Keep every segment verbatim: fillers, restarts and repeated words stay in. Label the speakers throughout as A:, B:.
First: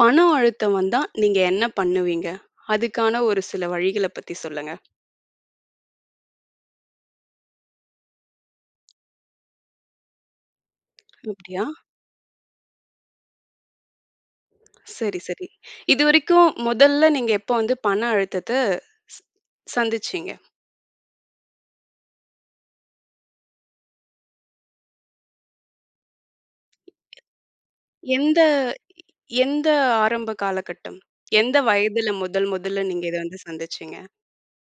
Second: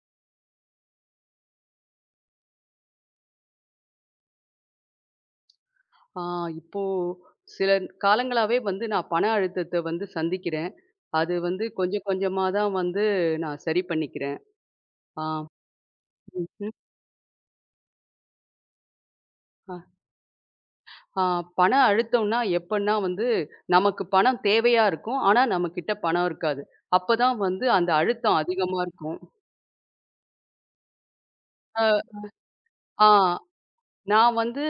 A: பண அழுத்தம் வந்தா நீங்க என்ன பண்ணுவீங்க? அதுக்கான ஒரு சில வழிகள பத்தி சொல்லுங்க.
B: ஆ இப்போ சில காலங்களாவே வந்து நான் பண அழுத்தத்த வந்து சந்திக்கிறேன். அது
A: அப்படியா?
B: வந்து கொஞ்சம் கொஞ்சமா தான் வந்து நான் சரி பண்ணிக்கிறேன்.
A: சரி,
B: ஆ,
A: சரி. இதுவரைக்கும்
B: ம்.
A: முதல்ல நீங்க எப்போ வந்து பண அழுத்தத்த ஸ்
B: அ,
A: சந்திச்சீங்க?
B: ஆ பண அழுத்தம்னா எப்பன்னா வந்து நமக்கு பணம் தேவையா இருக்கும். ஆனா நம்மகிட்ட பணம் இருக்காது. அப்பதான் வந்து அந்த அழுத்தம்
A: எந்த
B: அதிகமா இருக்கும்.
A: எந்த ஆரம்ப காலகட்டம்? எந்த
B: அ,
A: வயதுல முதல் முதல்ல நீங்க
B: ஆ
A: இத வந்து சந்திச்சீங்க?
B: நான் வந்து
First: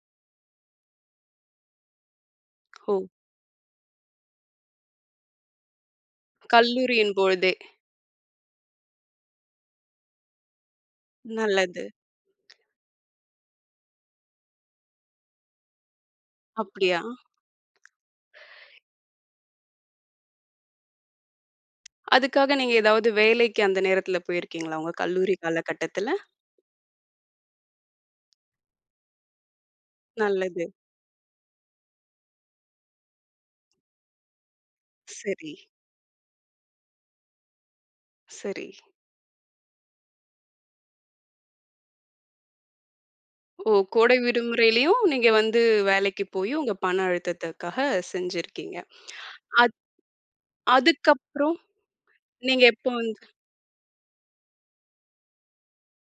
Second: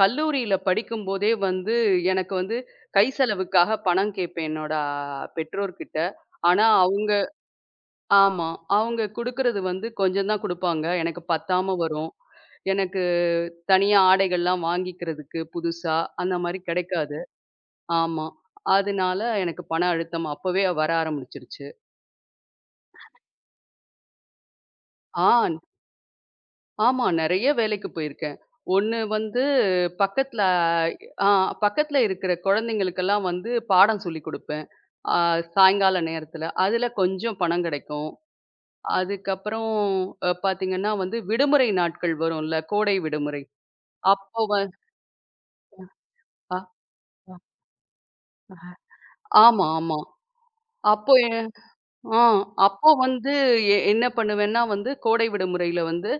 B: கல்லூரியில படிக்கும்போதே வந்து எனக்கு வந்து கை
A: ஓ!
B: செலவுக்காக பணம் கேட்பேன் என்னோட பெற்றோர்கிட்ட. ஆனா அவங்க
A: கல்லூரியின் பொழுதே.
B: ஆமா. அவங்க குடுக்குறது வந்து கொஞ்சம் தான் குடுப்பாங்க. எனக்கு பத்தாம
A: நல்லது.
B: வரும். எனக்கு தனியா ஆடைகள்லாம் வாங்கிக்கிறதுக்கு புதுசா, அந்த மாரி
A: அப்படியா?
B: கிடைக்காது. ஆமா. அதனால எனக்கு பண அழுத்தம் அப்பவே வர ஆரம்பிச்சுருச்சு.
A: அதுக்காக நீங்க ஏதாவது வேலைக்கு அந்த நேரத்துல போயிருக்கீங்களா? உங்க
B: ஆ,
A: கல்லூரி காலகட்டத்துல?
B: ஆமா. நெறைய வேலைக்கு போயிருக்கேன். ஒண்ணு வந்து பக்கத்துல
A: நல்லது.
B: ஆ பக்கத்துல இருக்கிற குழந்தைங்களுக்கெல்லாம் வந்து பாடம் சொல்லிக் குடுப்பேன். ஆ
A: சரி,
B: சாயங்கால நேரத்துல. அதுல கொஞ்சம் பணம் கிடைக்கும்.
A: சரி.
B: அதுக்கப்புறம் அ பார்த்தீங்கன்னா வந்து, விடுமுறை நாட்கள் வரும்ல, கோடை விடுமுறை.
A: ஓ! கோடை
B: அப்போ வ
A: விடுமுறையிலயும் நீங்க வந்து வேலைக்கு போய்
B: அ
A: உங்க பண அழுத்தத்துக்காக செஞ்சிருக்கீங்க.
B: ஆமா,
A: அத்
B: ஆமா. அப்போ எ
A: அதுக்கப்புறம்
B: ஆ
A: நீங்க
B: அப்போ
A: எப்போ வந்து
B: வந்து எ என்ன பண்ணுவேன்னா வந்து, கோடை விடுமுறையில வந்து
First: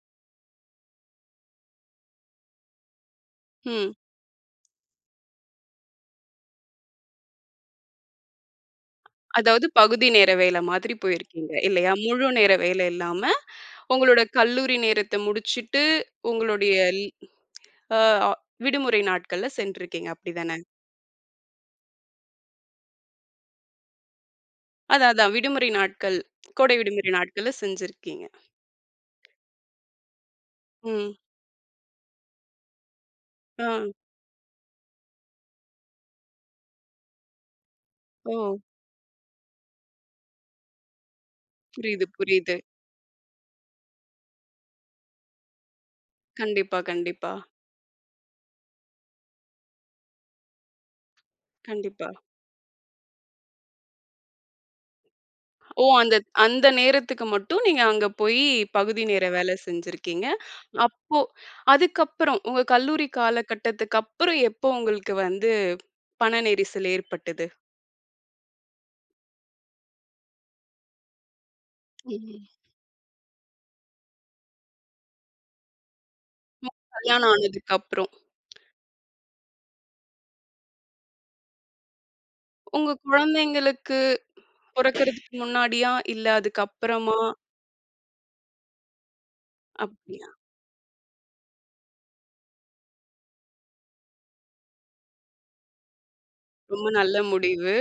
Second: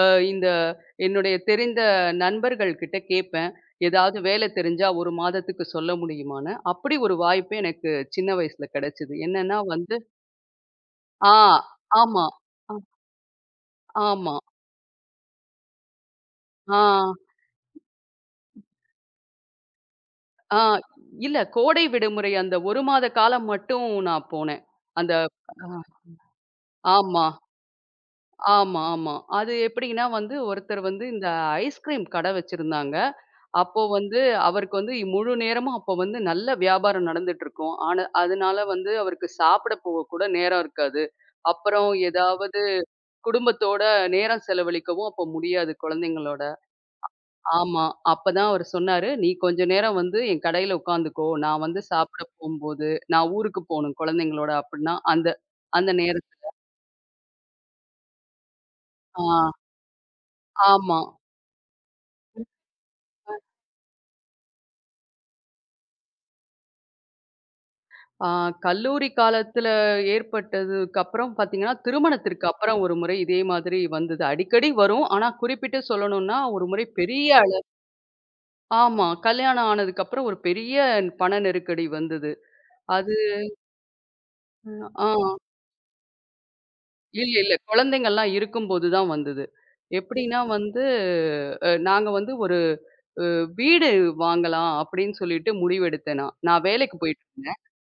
B: அ இந்த என்னுடைய தெரிந்த நண்பர்கள் கிட்ட கேட்பேன்.
A: ம்.
B: ஏதாவது வேலை தெரிஞ்சா ஒரு மாதத்துக்கு சொல்ல முடியுமான்னு. அப்படி ஒரு வாய்ப்பு எனக்கு சின்ன வயசுல கிடைச்சது. என்னன்னா
A: அதாவது
B: வந்து
A: பகுதி நேர வேல மாதிரி
B: ஆ,
A: போயிருக்கீங்க இல்லையா?
B: ஆமா.
A: முழு நேர
B: அ
A: வேலை இல்லாம, உங்களோட
B: ஆமா.
A: கல்லூரி நேரத்த முடிச்சுட்டு, உங்களுடைய
B: ஆ.
A: ல் அ அ விடுமுறை நாட்கள்ல சென்றிருக்கீங்க. அப்படிதானே?
B: ஆ, இல்ல கோடை விடுமுறை அந்த ஒரு மாத காலம் மட்டும் நான் போனேன்.
A: அதான்,
B: அந்த
A: அதான்
B: அ
A: விடுமுறை நாட்கள், கோடை விடுமுறை
B: ஆமா,
A: நாட்கள்ல செஞ்சிருக்கீங்க.
B: ஆமா, ஆமா. அது எப்படின்னா வந்து ஒருத்தர் வந்து
A: ம்.
B: இந்த ஐஸ்கிரீம் கடை வச்சிருந்தாங்க.
A: ஆ.
B: அப்போ வந்து அவருக்கு வந்து இ- முழு நேரமும் அப்போ வந்து நல்ல வியாபாரம் நடந்துட்டு இருக்கும். ஆனா
A: ஓ!
B: அதனால வந்து அவருக்கு சாப்பிட போக கூட நேரம் இருக்காது. அப்புறம்
A: புரியுது, புரியுது.
B: ஏதாவது குடும்பத்தோட நேரம் செலவழிக்கவும் அப்போ முடியாது குழந்தைங்களோட.
A: கண்டிப்பா, கண்டிப்பா,
B: ஆமா. அப்பதான் அவரு சொன்னாரு, "நீ கொஞ்ச நேரம் வந்து என் கடையில உட்காந்துக்கோ. நான் வந்து
A: கண்டிப்பா.
B: சாப்பிட போம்போது, நான் ஊருக்கு போணும் குழந்தைங்களோட" அப்டின்னா, அந்த
A: ஓ!
B: அந்த
A: அந்த
B: நேரத்து
A: அந்த நேரத்துக்கு மட்டும் நீங்க அங்க போய் பகுதி
B: ஆ
A: நேர வேலை செஞ்சிருக்கீங்க.
B: ஆமா.
A: அப்போ அதுக்கப்புறம் உங்க கல்லூரி காலகட்டத்துக்கு அப்புறம் எப்போ உங்களுக்கு வந்து பண நெரிசல் ஏற்பட்டது?
B: ஆ கல்லூரி காலத்துல ஏற்பட்டதுக்கு அப்புறம் பார்த்தீங்கன்னா, திருமணத்திற்கு
A: ம்.
B: அப்புறம் ஒரு முறை இதே மாதிரி வந்தது. அடிக்கடி வரும். ஆனா குறிப்பிட்டு சொல்லணும்னா, ஒரு முறை பெரிய
A: கல்யாணம்
B: அள
A: ஆனதுக்கப்புறம்.
B: ஆமா. கல்யாணம் ஆனதுக்கு அப்புறம் ஒரு பெரிய பண நெருக்கடி வந்தது.
A: உங்க
B: அது
A: குழந்தைங்களுக்கு
B: ஆ.
A: பொறக்கறதுக்கு முன்னாடியா? இல்ல அதுக்கப்புறமா?
B: இல்ல, இல்ல. குழந்தைங்கள்லாம் இருக்கும்போது தான் வந்தது.
A: அப்படியா?
B: எப்படின்னா வந்து, அ நாங்க வந்து ஒரு அ வீடு வாங்கலாம் அப்படின்னு சொல்லிட்டு முடிவெடுத்தேன் நான். நான்
A: ரொம்ப
B: வேலைக்கு
A: நல்ல
B: போயிட்டுருந்தேன்.
A: முடிவு.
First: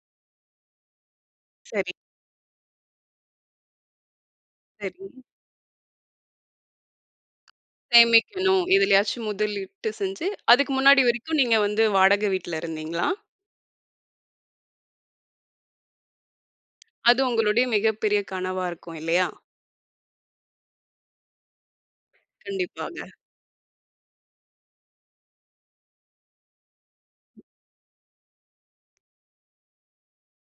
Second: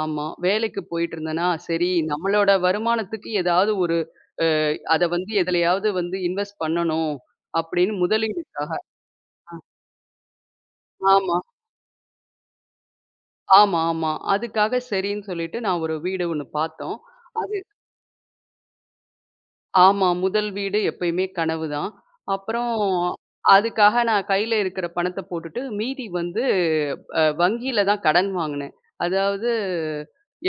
B: ஆமா. வேலைக்கு போயிட்டுருந்தேனா, சரி
A: சரி,
B: நம்மளோட வருமானத்துக்கு ஏதாவது ஒரு அ அத
A: சரி.
B: வந்து எதுலயாவது வந்து இன்வெஸ்ட் பண்ணணும் அப்படின்னு
A: சேமிக்கணும்.
B: முதலீடுக்காக
A: எதுலயாச்சும் முதலீட்டு செஞ்சு, அதுக்கு முன்னாடி
B: ஆமா,
A: வரைக்கும் நீங்க வந்து வாடகை வீட்ல இருந்தீங்களா?
B: ஆமா, ஆமா. அதுக்காக சரின்னு சொல்லிட்டு நான் ஒரு வீடு ஒண்ணு பார்த்தோம்.
A: அது
B: அது
A: உங்களுடைய மிகப்பெரிய கனவா இருக்கும் இல்லையா?
B: ஆமா. முதல் வீடு எப்பயுமே கனவு தான். அப்புறம்
A: கண்டிப்பாக.
B: அதுக்காக நான் கையில இருக்கிற பணத்த போட்டுட்டு, மீதி வந்து அ வங்கியில தான் கடன் வாங்குனேன். அதாவது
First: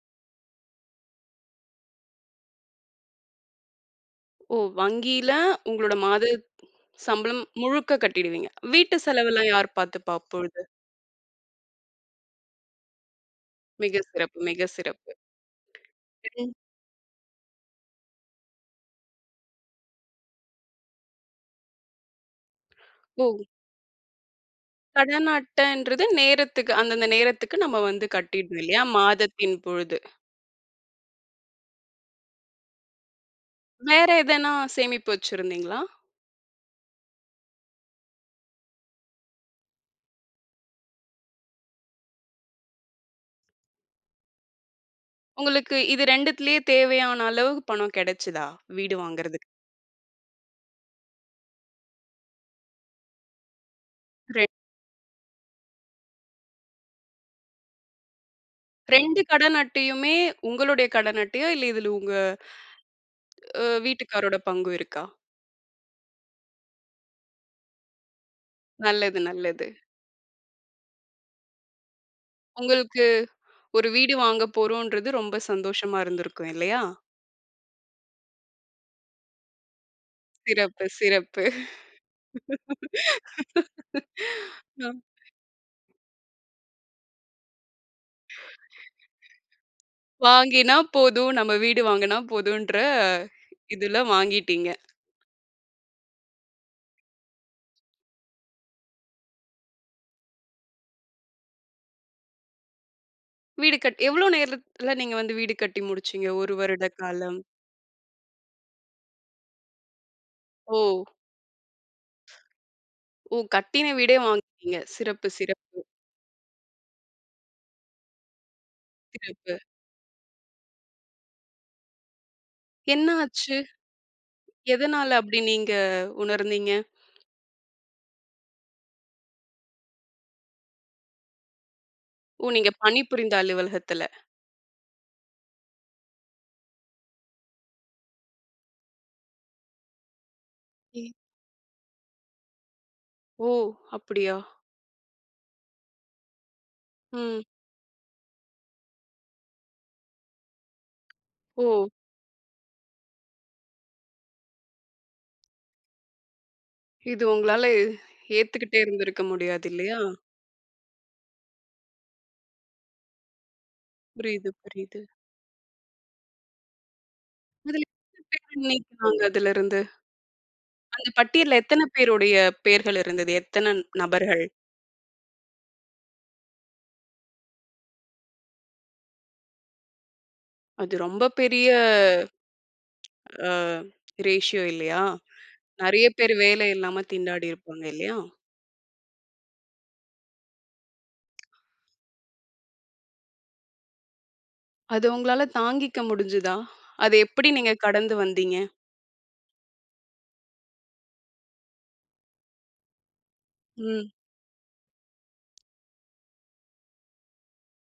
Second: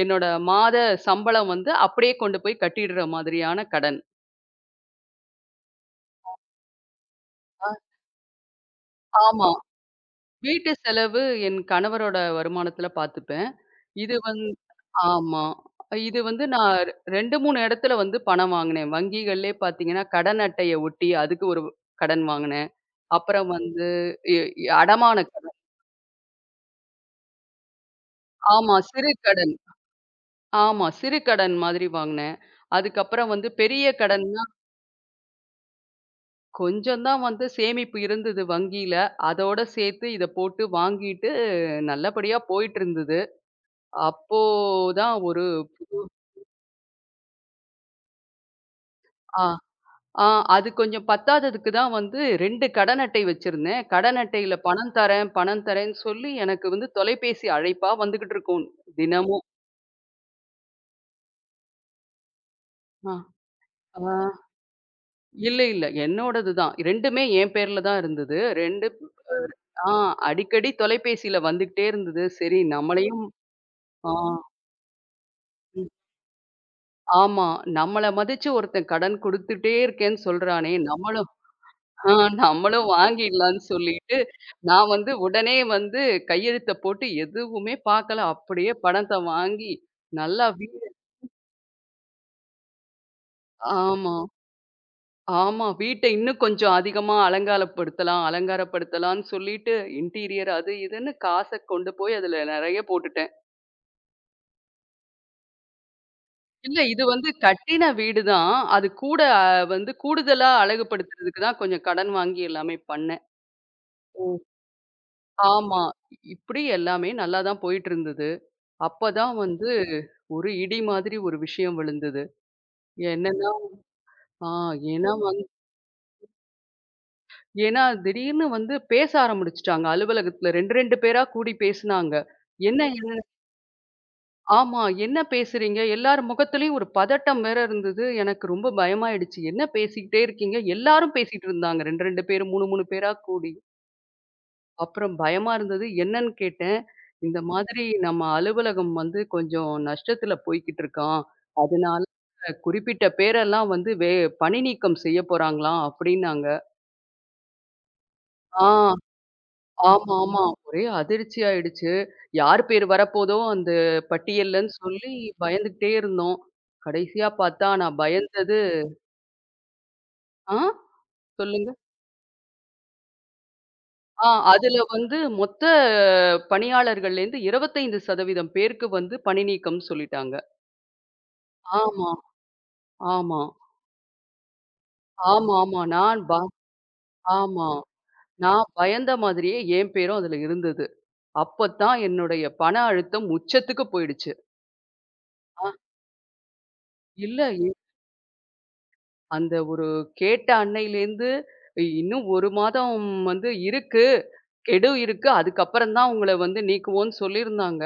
B: என்னோட மாத சம்பளம் வந்து அப்படியே கொண்டு போய் கட்டிடுற மாதிரியான கடன்.
A: ஓ! வங்கியில உங்களோட மாத சம்பளம்
B: ஆ.
A: முழுக்க கட்டிடுவீங்க. வீட்டு
B: ஆமா.
A: செலவெல்லாம் யார் பார்த்துப்பா அப்பொழுது?
B: வீட்டு செலவு என் கணவரோட வருமானத்துல பார்த்துப்பேன்.
A: மிக
B: இது
A: சிறப்பு,
B: வந்
A: மிக சிறப்பு.
B: ஆமா. இது வந்து
A: ம்.
B: நான் ரெண்டு, மூணு இடத்துல வந்து பணம் வாங்குனேன். வங்கிகள்லயே பார்த்தீங்கன்னா, கடன் அட்டைய ஒட்டி அதுக்கு ஒரு கடன் வாங்குனேன்.
A: ஓ!
B: அப்புறம் வந்து எ அடமான
A: கடன்
B: கடன்.
A: அட்டைன்றது நேரத்துக்கு அந்தந்த நேரத்துக்கு நம்ம வந்து கட்டிடணும்
B: ஆமா
A: இல்லையா?
B: சிறு கடன்.
A: மாதத்தின் பொழுது.
B: ஆமா சிறு கடன் மாதிரி வாங்குனேன். அதுக்கப்புறம் வந்து பெரிய
A: வேற
B: கடன்னா
A: எதனா சேமிப்பு வச்சிருந்தீங்களா?
B: கொஞ்சம் தான் வந்து சேமிப்பு இருந்தது வங்கியில. அதோட சேர்த்து இத போட்டு வாங்கிட்டு நல்லபடியா போயிட்டு இருந்தது. அப்போ தான் ஒரு
A: உங்களுக்கு இது 2த்துலயே தேவையான அளவு பணம் கிடைச்சதா? வீடு
B: ஆ.
A: வாங்குறதுக்கு?
B: ஆ அது கொஞ்சம் பத்தாததுக்கு தான் வந்து ரெண்டு கடன் அட்டை வச்சிருந்தேன். கடன்
A: ரெ
B: அட்டையில பணம் தரேன், பணம் தரேன்னு சொல்லி எனக்கு வந்து தொலைபேசி அழைப்பா வந்துகிட்டு இருக்கும்
A: ரெண்டுத்துலயே
B: தினமும்.
A: கடன் அட்டையுமே உங்களுடைய கடன் அட்டையா? இல்ல இதுல உங்க
B: ஆ
A: அ
B: ஆ
A: வீட்டுக்காரோட பங்கு இருக்கா?
B: இல்ல, இல்ல. என்னோடது தான். 2மே என் பேர்ல தான் இருந்தது. 2
A: நல்லது, நல்லது.
B: ஆ அடிக்கடி தொலைபேசியில வந்துகிட்டே இருந்தது. சரி
A: உங்களுக்கு
B: நம்மளையும்
A: ஒரு
B: ஆ
A: வீடு வாங்க போறோம்ன்றது ரொம்ப
B: ம்.
A: சந்தோஷமா இருந்திருக்கும் இல்லையா?
B: ஆமா. நம்மள மதிச்சு ஒருத்தன் கடன் குடுத்துட்டே இருக்கேன்னு சொல்றானே!
A: சிறப்பு,
B: நம்மளும்
A: சிறப்பு.
B: ஆ நம்மளும் வாங்கிடலான்னு சொல்லிட்டு, நான்
A: அ.
B: வந்து உடனே வந்து கையெழுத்த போட்டு எதுவுமே பார்க்கல. அப்படியே பணத்த வாங்கி நல்லா வீ
A: வாங்கினா போதும், நம்ம வீடு வாங்குனா போதுன்ற இதுல
B: ஆமா,
A: வாங்கிட்டீங்க.
B: ஆமா. வீட்ட இன்னும் கொஞ்சம் அதிகமா அலங்காலப்படுத்தலாம், அலங்காரப்படுத்தலான்னு சொல்லிட்டு இன்டீரியர் அது இதுன்னு காச கொண்டு போய் அதுல நெறைய போட்டுட்டேன்.
A: வீடு கட் எவ்வளோ நேரத்துல நீங்க வந்து வீடு கட்டி முடிச்சீங்க? ஒரு
B: இல்ல
A: வருட
B: இது வந்து
A: காலம்.
B: கட்டின வீடு தான். அது கூட அஹ், வந்து கூடுதலா
A: ஓ!
B: அழகுபடுத்துறதுக்கு தான் கொஞ்சம் கடன் வாங்கி எல்லாமே பண்ணேன்.
A: ஓ! கட்டின வீடே
B: ஓ!
A: வாங்கிட்டீங்க. சிறப்பு, சிறப்பு,
B: ஆமா. இப்டி எல்லாமே நல்லா தான் போயிட்டு இருந்தது. அப்பதான்
A: சிறப்பு.
B: வந்து ஒரு இடி மாதிரி ஒரு விஷயம் விழுந்தது.
A: என்ன
B: என்னன்னா
A: ஆச்சு?
B: ஆ
A: எதனால
B: ஏன்னா
A: அப்படி
B: வந்து
A: நீங்க உணர்ந்தீங்க?
B: ஏன்னா திடீர்னு வந்து பேச ஆரம்பிச்சுட்டாங்க அலுவலகத்துல. ரெண்டு, ரெண்டு பேரா கூடி பேசுனாங்க.
A: ஓ! நீங்க
B: என்ன என்ன
A: பணிபுரிந்த அலுவலகத்துல.
B: ஆமா. என்ன பேசுறீங்க? எல்லார் முகத்துலயும் ஒரு பதட்டம் வேற இருந்தது. எனக்கு ரொம்ப பயமாயிடுச்சு. என்ன பேசிக்கிட்டே இருக்கீங்க?
A: ஏ,
B: எல்லாரும் பேசிட்டு இருந்தாங்க. ரெண்டு, ரெண்டு பேரு, மூணு, மூணு பேரா
A: ஓ!
B: கூடி.
A: அப்படியா?
B: அப்புறம் பயமா இருந்தது. என்னன்னு கேட்டேன். இந்த
A: ம்.
B: ம். மாதிரி நம்ம அலுவலகம் வந்து கொஞ்சம் நஷ்டத்துல போய்க்கிட்டு இருக்கான்.
A: ஓ!
B: அதனால குறிப்பிட்ட பேரெல்லாம் வந்து வே பணி நீக்கம் செய்ய போறாங்களாம் அப்டின்னாங்க.
A: இது உங்களால
B: ஆ
A: ஏத்துக்கிட்டே இருந்திருக்க முடியாது இல்லையா?
B: ஆமா, ஆமா. ஒரே அதிர்ச்சி ஆயிடுச்சு. யார் பேர் வரப்போதோ அந்த
A: புரியுது,
B: பட்டியல்லன்னு
A: புரியுது.
B: சொல்லி பயந்துகிட்டே இருந்தோம். கடைசியா பார்த்தா
A: அதுல
B: நான்
A: எத்தன
B: பயந்தது
A: பேர் நீக்குனாங்க அதுலருந்து?
B: ஆ
A: அந்த பட்டியல்ல
B: சொல்லுங்க.
A: எத்தன பேருடைய பெயர்கள் இருந்தது? எத்தன
B: ஆ
A: நபர்கள்?
B: அதுல வந்து மொத்த பணியாளர்கள்லேருந்து இருபத்தி ஐந்து சதவீதம் பேருக்கு வந்து பணி நீக்கம்னு சொல்லிட்டாங்க.
A: அது ரொம்ப பெரிய
B: ஆமா. ஆமா.
A: அ ரேஷியோ இல்லையா?
B: ஆமாமா.
A: நெறைய
B: நான்
A: பேர்
B: ப
A: வேலை இல்லாம திண்டாடி
B: ஆமா.
A: இருப்பாங்க இல்லையா?
B: நான் பயந்த மாதிரியே என் பேரும் அதுல இருந்தது. அப்பத்தான் என்னுடைய பண அழுத்தம் உச்சத்துக்கு போயிடுச்சு.
A: அது உங்களால
B: ஆ
A: தாங்கிக்க முடிஞ்சுதா? அத
B: இல்ல
A: எப்படி
B: இ
A: நீங்க கடந்து வந்தீங்க?
B: அந்த ஒரு கேட்ட அன்னையிலேருந்து இன்னும் ஒரு மாதம் வந்து இருக்கு. கெடு இருக்கு. அதுக்கப்புறம் தான் உங்கள வந்து நீக்குவோன்னு சொல்லியிருந்தாங்க.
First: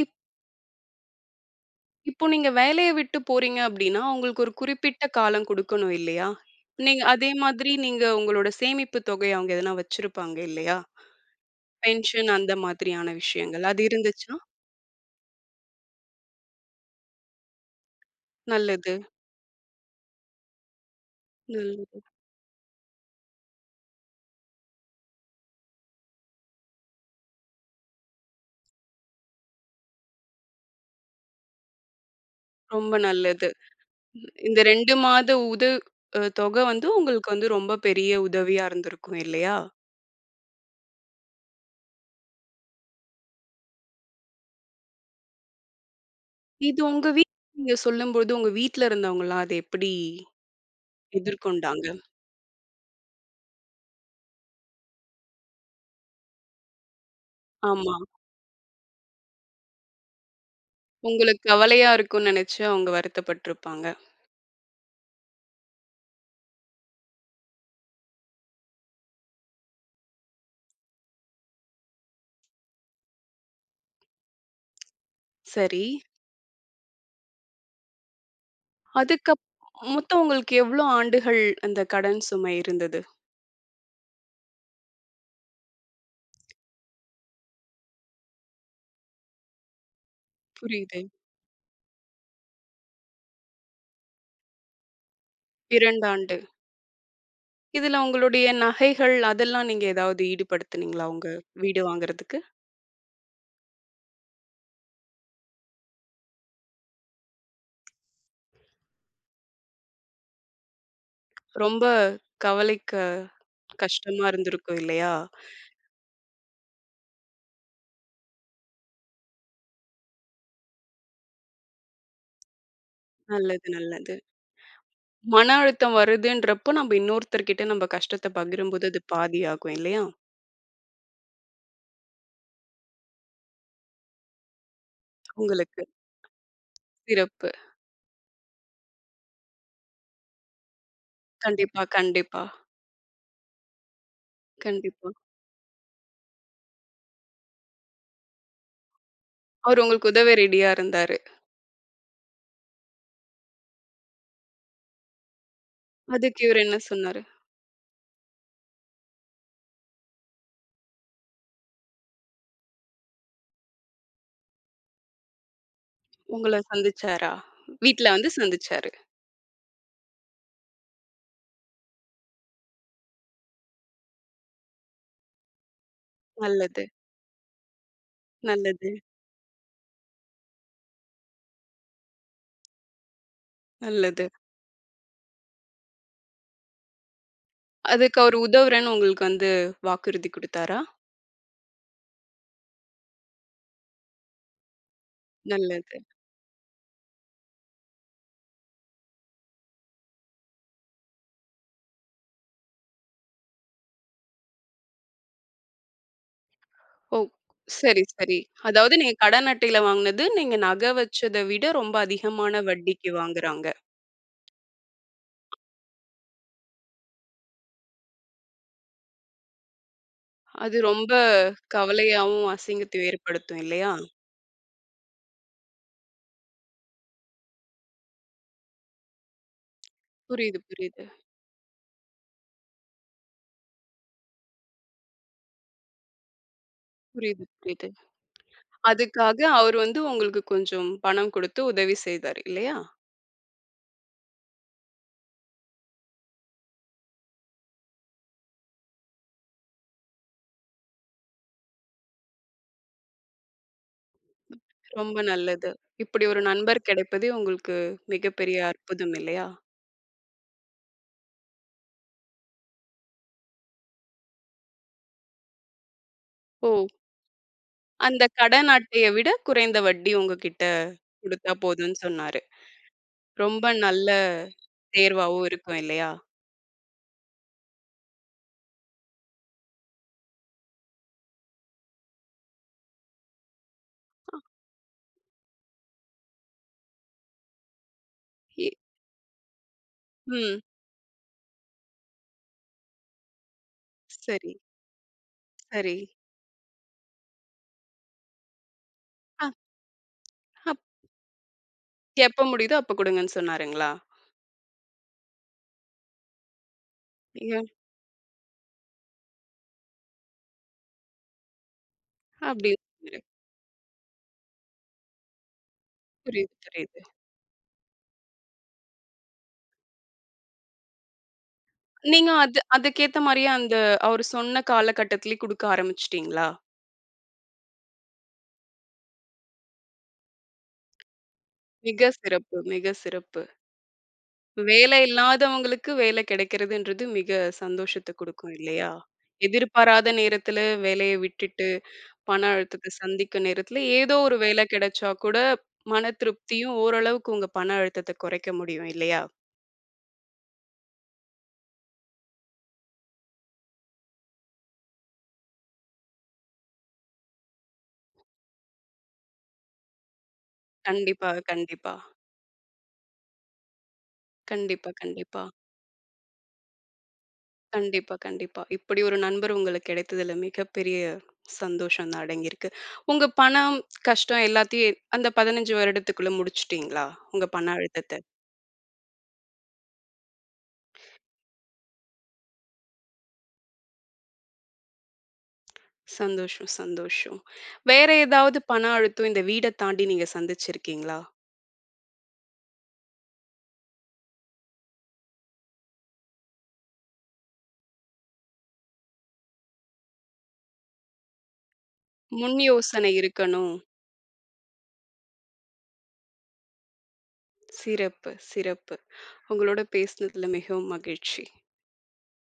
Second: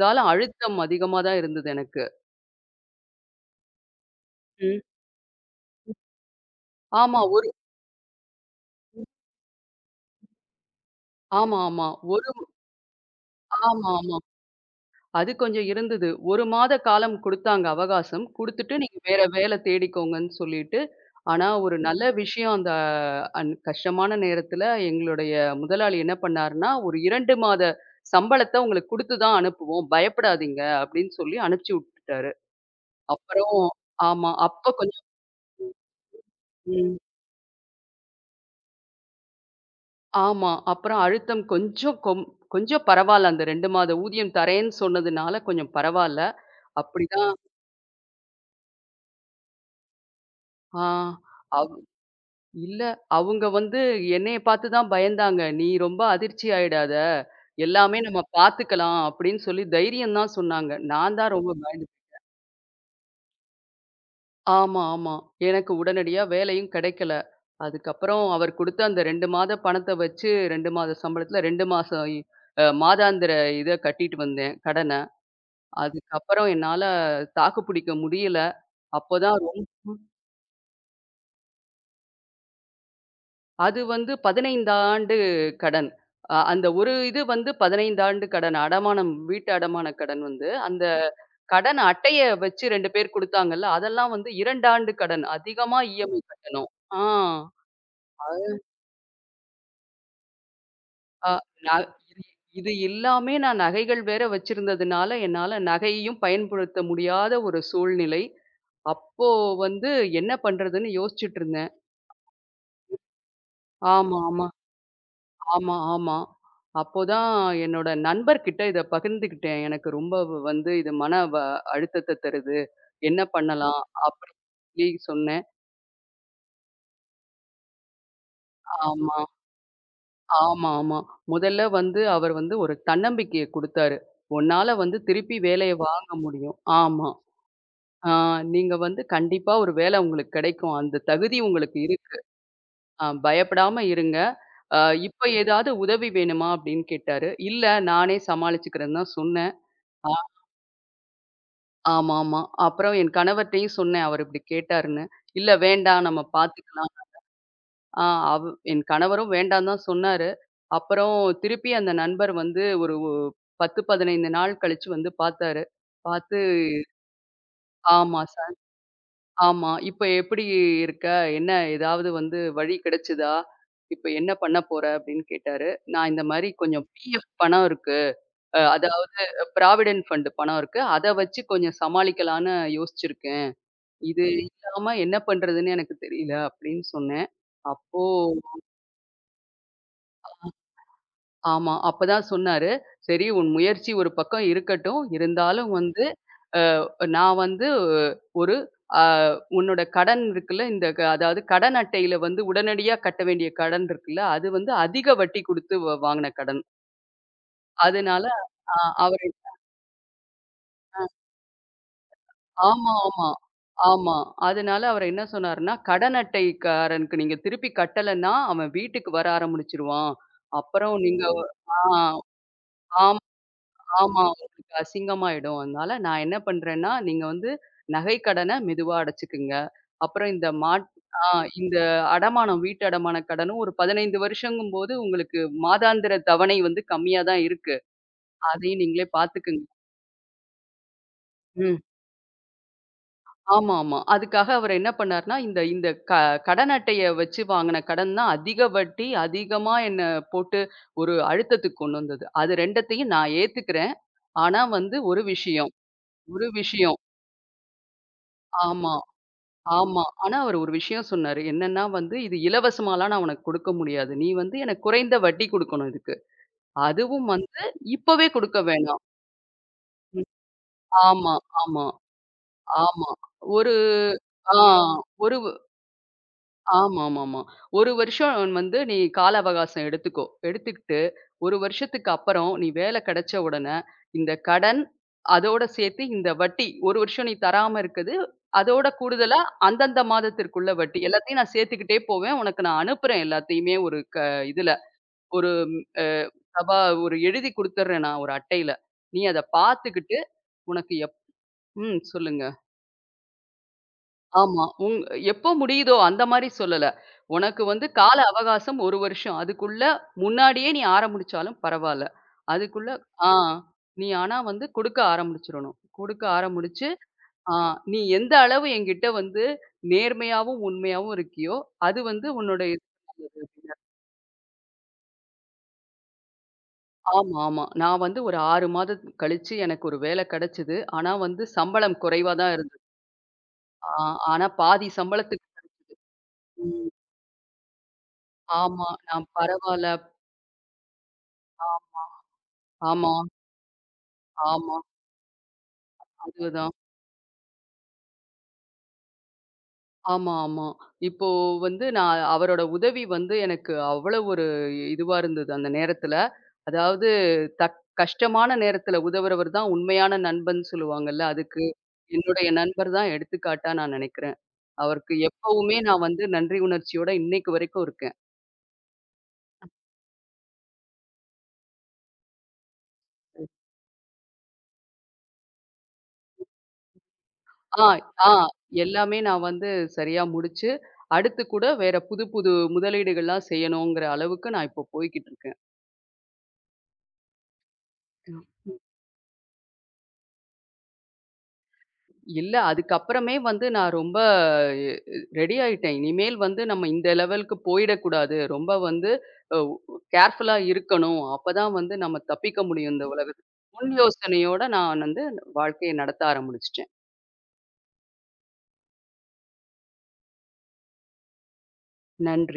A: ம்.
B: அழுத்தம் அதிகமா தான் இருந்தது எனக்கு.
A: இப்போ நீங்க வேலைய விட்டு போறீங்க அப்டின்னா, உங்களுக்கு ஒரு
B: ம்.
A: குறிப்பிட்ட காலம் குடுக்கணும் இல்லையா? நீங்க
B: ஆமா.
A: அதே
B: ஒரு
A: மாதிரி நீங்க உங்களோட சேமிப்பு தொகை அவங்க எதனா வச்சிருப்பாங்க இல்லையா?
B: ஆமாமா. ஒரு
A: பென்ஷன் அந்த மாதிரியான விஷயங்கள். அது
B: ஆமாமா.
A: இருந்துச்சா?
B: அது கொஞ்சம் இருந்தது. ஒரு மாத காலம் குடுத்தாங்க அவகாசம். குடுத்துட்டு
A: நல்லது,
B: நீங்க வேற வேலை தேடிக்கோங்கன்னு சொல்லிட்டு, ஆனா ஒரு நல்ல
A: நல்லது.
B: விஷயம் அந்த அன் கஷ்டமான நேரத்துல எங்களுடைய முதலாளி என்ன பண்ணாருன்னா, ஒரு இரண்டு மாத சம்பளத்த உங்களுக்கு குடுத்து தான் அனுப்புவோம். பயப்படாதீங்க அப்படின்னு சொல்லி அனுப்பிச்சு விட்டுட்டாரு.
A: ரொம்ப நல்லது.
B: அப்புறம் ஆமா.
A: இந்த
B: அப்ப
A: ரெண்டு
B: கொஞ்சம்
A: மாத உத அ தொகை வந்து
B: ம்.
A: உங்களுக்கு வந்து ரொம்ப பெரிய உதவியா இருந்திருக்கும் இல்லையா?
B: ஆமா. அப்புறம் அழுத்தம் கொஞ்சம் கொம் கொஞ்சம் பரவால்ல. அந்த ரெண்டு மாத ஊதியம் தரேன்னு சொன்னதுனால கொஞ்சம் பரவால்ல.
A: இது உங்க
B: அப்படிதான்
A: வீட்ல நீங்க சொல்லும்போது, உங்க வீட்ல இருந்தவங்கலாம் அத எப்படி
B: ஆ.
A: எதிர்கொண்டாங்க?
B: இல்ல. அவங்க வந்து என்னைய பார்த்து தான் பயந்தாங்க. "நீ ரொம்ப அதிர்ச்சி ஆயிடாத.
A: ஆமா.
B: எல்லாமே நம்ம பார்த்துக்கலாம்." அப்படின்னு சொல்லி தைரியம் தான் சொன்னாங்க. நான் தான்
A: உங்களுக்கு
B: ரொம்ப பயந்து
A: கவலையா இருக்கும்னு நெனச்சு அவங்க வருத்தப்பட்டுருப்பாங்க.
B: ஆமா, ஆமா. எனக்கு உடனடியா வேலையும் கிடைக்கல. அதுக்கப்புறம் அவர் குடுத்த அந்த ரெண்டு மாத பணத்த வச்சு ரெண்டு மாத சம்பளத்துல ரெண்டு மாசம் இ அ மாதாந்திர இத கட்டிட்டு வந்தேன், கடன.
A: சரி.
B: அதுக்கப்புறம் என்னால தாக்கு பிடிக்க முடியல. அப்பதான்
A: அதுக்கப்
B: ரொம்
A: மொத்தம் உங்களுக்கு எவ்ளோ ஆண்டுகள் அந்த கடன் சுமை இருந்தது?
B: அது வந்து பதினைந்து ஆண்டு கடன். அ அந்த ஒரு இது வந்து பதினைந்து ஆண்டு கடன். அடமானம் வீட்டு அடமான கடன் வந்து, அந்த
A: புரியுது.
B: கடன் அட்டைய வச்சு ரெண்டு பேர் குடுத்தாங்கல்ல, அதெல்லாம் வந்து ரெண்டு ஆண்டு கடன். அதிகமா
A: இரண்டு
B: இஎம்ஐ
A: ஆண்டு.
B: கட்டணும். ஆ.
A: இதுல உங்களுடைய நகைகள் அதெல்லாம் நீங்க ஏதாவது ஈடுபடுத்துனீங்களா?
B: அ
A: உங்க
B: ந
A: வீடு
B: இது
A: வாங்குறதுக்கு?
B: இது எல்லாமே நான் நகைகள் வேற வச்சிருந்ததுனால, என்னால நகையையும் பயன்படுத்த முடியாத ஒரு சூழ்நிலை. அப்போ வந்து என்ன பண்றதுன்னு யோசிச்சுட்டு இருந்தேன்.
A: ரொம்ப கவலைக்க கஷ்டமா
B: ஆமாமா.
A: இருந்திருக்கும் இல்லையா?
B: ஆமா, ஆமா. அப்போதான் என்னோட நண்பர்கிட்ட இத பகிர்ந்துக்கிட்டேன். எனக்கு ரொம்ப வ வந்து இது மன வ அழுத்தத்த தருது. என்ன
A: நல்லது,
B: பண்ணலாம்?
A: நல்லது.
B: அப்படி சொல்லி சொன்னேன்.
A: மன அழுத்தம் வருதுன்றப்போ நம்ம இன்னொருத்தர்கிட்ட நம்ம கஷ்டத்த பகிரும்போது அது
B: ஆமா,
A: பாதி ஆகும் இல்லையா?
B: ஆமா, ஆமா. முதல்ல வந்து அவர் வந்து ஒரு தன்னம்பிக்கைய குடுத்தாரு. உன்னால வந்து திருப்பி வேலைய
A: உங்களுக்கு.
B: வாங்க முடியும். ஆமா.
A: சிறப்பு.
B: ஆ நீங்க வந்து கண்டிப்பா ஒரு வேல உங்களுக்கு கிடைக்கும். அந்த தகுதி உங்களுக்கு
A: கண்டிப்பா,
B: இருக்கு.
A: கண்டிப்பா,
B: ஆ பயப்படாம இருங்க. ஆ
A: கண்டிப்பா.
B: இப்ப ஏதாவது உதவி வேணுமா? அப்படின்னு கேட்டாரு. இல்ல நானே சமாளிச்சுக்கிறேன்னு தான் சொன்னேன்.
A: அவரு உங்களுக்கு உதவ ரெடியா இருந்தாரு.
B: ஆமாமா. அப்புறம் என் கணவர்ட்டயும் சொன்னேன். அவரு இப்படி கேட்டாருன்னு. "இல்ல வேண்டாம் நம்ம
A: அதுக்கு இவரு என்ன
B: பார்த்துக்கலாம்."
A: சொன்னாரு?
B: ஆ அவ் என் கணவரும் வேண்டான்னு தான் சொன்னாரு. அப்புறம் திருப்பி அந்த நண்பர் வந்து ஒரு ஒ பத்து, பதினைந்து நாள் கழிச்சு வந்து பார்த்தாரு. பார்த்து
A: உங்கள சந்திச்சாரா? வீட்ல
B: ஆமா
A: வந்து
B: சார்.
A: சந்திச்சாரு.
B: ஆமா. "இப்ப எப்படி இருக்க? என்ன ஏதாவது வந்து வழி கிடைச்சதா? இப்ப என்ன பண்ண போற?" அப்படின்னு கேட்டாரு. நான் இந்த மாரி
A: நல்லது,
B: கொஞ்சம் பிஎஃப் பணம் இருக்கு. அ
A: நல்லது,
B: அதாவது ப்ராவிடென்ட் ஃபண்ட் பணம் இருக்கு. அத வச்சு கொஞ்சம் சமாளிக்கலான்னு யோசிச்சிருக்கேன். இது
A: நல்லது.
B: இல்லாம என்ன பண்றதுன்னு எனக்கு தெரியல அப்படின்னு சொன்னேன். அப்போ
A: அதுக்கு அவரு உதவுறேன்னு உங்களுக்கு வந்து வாக்குறுதி குடுத்தாரா?
B: ஆமா. அப்பதான் சொன்னாரு, "சரி உன் முயற்சி ஒரு பக்கம் இருக்கட்டும். இருந்தாலும்
A: நல்லது.
B: வந்து நான் வந்து ஒரு அ உன்னோட கடன் இருக்குல்ல, இந்த க அதாவது கடன் அட்டையில வந்து உடனடியா கட்ட வேண்டிய கடன் இருக்குல்ல, அது வந்து அதிக வட்டி குடுத்து வ வாங்குன கடன்.
A: ஓ! சரி,
B: அதனால"
A: சரி.
B: அ
A: அதாவது நீங்க
B: அவரு
A: கடன் அட்டையில வாங்குனது, நீங்க நகை வச்சத விட ரொம்ப அதிகமான
B: ஆமா,
A: வட்டிக்கு
B: ஆமா.
A: வாங்குறாங்க.
B: ஆமா. அதனால அவரு என்ன சொன்னாருன்னா, கடன் அட்டைக்காரனுக்கு நீங்க திருப்பி கட்டலன்னா, அவன் வீட்டுக்கு வர ஆரம்பிச்சுருவான்.
A: அது
B: அப்புறம்
A: ரொம்ப
B: நீங்க ஆ
A: கவலையாவும், அசிங்கத்தையும்
B: ஆம்
A: ஏற்படுத்தும் இல்லையா?
B: ஆமா. உங்களுக்கு அசிங்கமாயிடும். அதனால நான் என்ன பண்றேன்னா, நீங்க வந்து நகை கடன மெதுவா அடைச்சுக்குங்க. அப்புறம் இந்த
A: புரியுது,
B: மாட்
A: புரியுது,
B: ஆ இந்த அடமானம், வீட்டு அடமான கடனும் ஒரு பதினைந்து வருஷங்கும்போது உங்களுக்கு மாதாந்திர தவணை வந்து கம்மியா தான்
A: புரியுது,
B: இருக்கு.
A: புரியுது.
B: அதையும் நீங்களே
A: அதுக்காக
B: பார்த்துக்குங்க.
A: அவரு வந்து உங்களுக்கு கொஞ்சம் பணம் குடுத்து
B: ம்.
A: உதவி செய்தார் இல்லையா?
B: ஆமா, ஆமா. அதுக்காக அவர் என்ன பண்ணாருன்னா, இந்த இந்த க கடன் அட்டைய வச்சு வாங்குன கடன் தான் அதிக வட்டி, அதிகமா என்ன போட்டு ஒரு அழுத்தத்துக்கு கொண்டு வந்தது. அது 2த்தையும் நான் ஏத்துக்கிறேன். ஆனா வந்து
A: ரொம்ப
B: ஒரு
A: நல்லது.
B: விஷயம்
A: இப்படி ஒரு
B: ஒரு
A: நண்பர்
B: விஷயம்.
A: கிடைப்பதே உங்களுக்கு மிகப்பெரிய
B: ஆமா,
A: அற்புதம் இல்லையா?
B: ஆமா. ஆனா அவர் ஒரு விஷயம் சொன்னாரு. என்னன்னா வந்து, "இது இலவசமாலாம் நான் உனக்கு குடுக்க முடியாது. நீ வந்து எனக்கு குறைந்த வட்டி குடுக்கணும் இதுக்கு.
A: ஓ!
B: அதுவும் வந்து
A: அந்த
B: இப்பவே குடுக்க
A: கடன்
B: வேணாம்."
A: அட்டைய விட குறைந்த வட்டி உங்ககிட்ட
B: ஆமா,
A: குடுத்தா
B: ஆமா,
A: போதும்ன்னு சொன்னாரு.
B: ஆமா.
A: ரொம்ப
B: ஒரு
A: நல்ல
B: ஆ ஒரு
A: தேர்வாவும் இருக்கும் இல்லையா?
B: ஆமாமாமா. ஒரு வருஷம் வந்து நீ கால அவகாசம் எடுத்துக்கோ. எடுத்துக்கிட்டு ஒரு வருஷத்துக்கு அப்புறம் நீ வேலை கிடைச்ச உடனே, இந்த கடன், அதோட சேர்த்து இந்த வட்டி ஒரு வருஷம் நீ தராம இருக்குது.
A: எ
B: அதோட கூடுதலா அந்தந்த
A: ம்.
B: மாதத்திற்குள்ள வட்டி. எல்லாத்தையும் நான் சேர்த்துக்கிட்டே போவேன். உனக்கு நான் அனுப்புறேன் எல்லாத்தையுமே ஒரு க
A: சரி,
B: இதுல. ஒரு
A: சரி.
B: அ சபா ஒரு எழுதி குடுத்துர்றேன் நான் ஒரு அட்டையில. நீ அத
A: அ
B: பார்த்துக்கிட்டு
A: அப்
B: உனக்கு எப் ம்
A: எப்ப
B: சொல்லுங்க.
A: முடியுதோ அப்ப குடுங்கன்னு சொன்னாருங்களா?
B: ஆமா. உங் எப்போ முடியுதோ அந்த மாரி சொல்லல.
A: நீங்க
B: உனக்கு வந்து கால அவகாசம் ஒரு வருஷம். அதுக்குள்ள முன்னாடியே நீ ஆரம்பிச்சாலும் பரவால்ல.
A: அப்படி
B: அதுக்குள்ள
A: சொன்னாரு.
B: ஆ நீ ஆனா வந்து குடுக்க ஆரம்பிச்சுரணும். குடுக்க
A: புரியுது,
B: ஆரம்பிச்சு,
A: புரியுது.
B: ஆ நீ எந்த அளவு என்கிட்ட வந்து நேர்மையாவும், உண்மையாவும் இருக்கியோ, அது வந்து
A: நீங்க அது
B: உன்னுடைய
A: அதுக்கேத்த மாரியே அந்த அவரு சொன்ன காலகட்டத்திலேயே குடுக்க ஆரம்பிச்சுட்டீங்களா?
B: ஆமா, ஆமா. நான் வந்து ஒரு ஆறு மாதம் கழிச்சு எனக்கு ஒரு வேல கெடைச்சது. ஆனா வந்து சம்பளம்
A: மிக
B: குறைவா தான்
A: சிறப்பு,
B: இருந்தது.
A: மிக சிறப்பு.
B: ஆ ஆனா பாதி
A: வேலை
B: சம்பளத்துக்கு
A: இல்லாதவங்களுக்கு வேலை
B: ம்.
A: கிடைக்கிறதுன்றது மிக சந்தோஷத்த குடுக்கும்
B: ஆமா.
A: இல்லையா?
B: நான் பரவால்ல.
A: எதிர்பாராத நேரத்துல வேலைய விட்டுட்டு,
B: ஆமா.
A: பண அழுத்தத்த
B: ஆமா,
A: சந்திக்கும் நேரத்துல, ஏதோ ஒரு வேலை
B: ஆமா.
A: கிடைச்சா கூட மன
B: அதுதான்.
A: திருப்தியும், ஓரளவுக்கு உங்க பண அழுத்தத்த குறைக்க முடியும் இல்லையா?
B: ஆமா, ஆமா. இப்போ வந்து நான் அவரோட உதவி வந்து எனக்கு அவ்வளவு ஒரு இதுவா இருந்தது அந்த நேரத்துல. அதாவது தக் கஷ்டமான நேரத்துல உதவுறவர் தான் உண்மையான நண்பன்னு சொல்லுவாங்கல்ல.
A: கண்டிப்பா,
B: அதுக்கு
A: கண்டிப்பா.
B: என்னுடைய நண்பர் தான் எடுத்துக்காட்டா நான் நினைக்கிறேன்.
A: கண்டிப்பா,
B: அவருக்கு
A: கண்டிப்பா.
B: எப்பவுமே நான் வந்து நன்றி உணர்ச்சியோட இன்னைக்கு வரைக்கும்
A: கண்டிப்பா,
B: இருக்கேன்.
A: கண்டிப்பா. இப்படி ஒரு நண்பர் உங்களுக்கு கிடைத்ததுல மிகப்பெரிய சந்தோஷம் தான் அடங்கியிருக்கு. உங்க பணம், கஷ்டம் எல்லாத்தையும் அந்த பதினைஞ்சு வருடத்துக்குள்ள முடிச்சுட்டீங்களா? உங்க பண
B: ஆ,
A: அழுத்தத்த?
B: ஆ எல்லாமே நான் வந்து சரியா முடிச்சு, அடுத்து கூட வேற புது புது முதலீடுகள்லாம் செய்யணுங்கிற அளவுக்கு நான் இப்போ போய்க்கிட்டு
A: சந்தோஷம், சந்தோஷம். வேற ஏதாவது
B: இருக்கேன்.
A: பண அழுத்தம் இந்த வீட தாண்டி நீங்க சந்திச்சிருக்கீங்களா?
B: இல்ல. அதுக்கப்புறமே வந்து நான் ரொம்ப எ ரெடி ஆயிட்டேன். இனிமேல் வந்து நம்ம இந்த லெவலுக்கு போயிடக்கூடாது. ரொம்ப வந்து அ கேர்ஃபுல்லா இருக்கணும். அப்பதான் வந்து நம்ம
A: முன்
B: தப்பிக்க முடியும் இந்த
A: யோசனை
B: உலகத்துல.
A: இருக்கணும்.
B: முன் யோசனையோட நான் வந்து வாழ்க்கைய நடத்த ஆரம்பிச்சுட்டேன்.
A: சிறப்பு, சிறப்பு. உங்களோட பேசினதுல மிகவும் மகிழ்ச்சி.
B: நன்றி.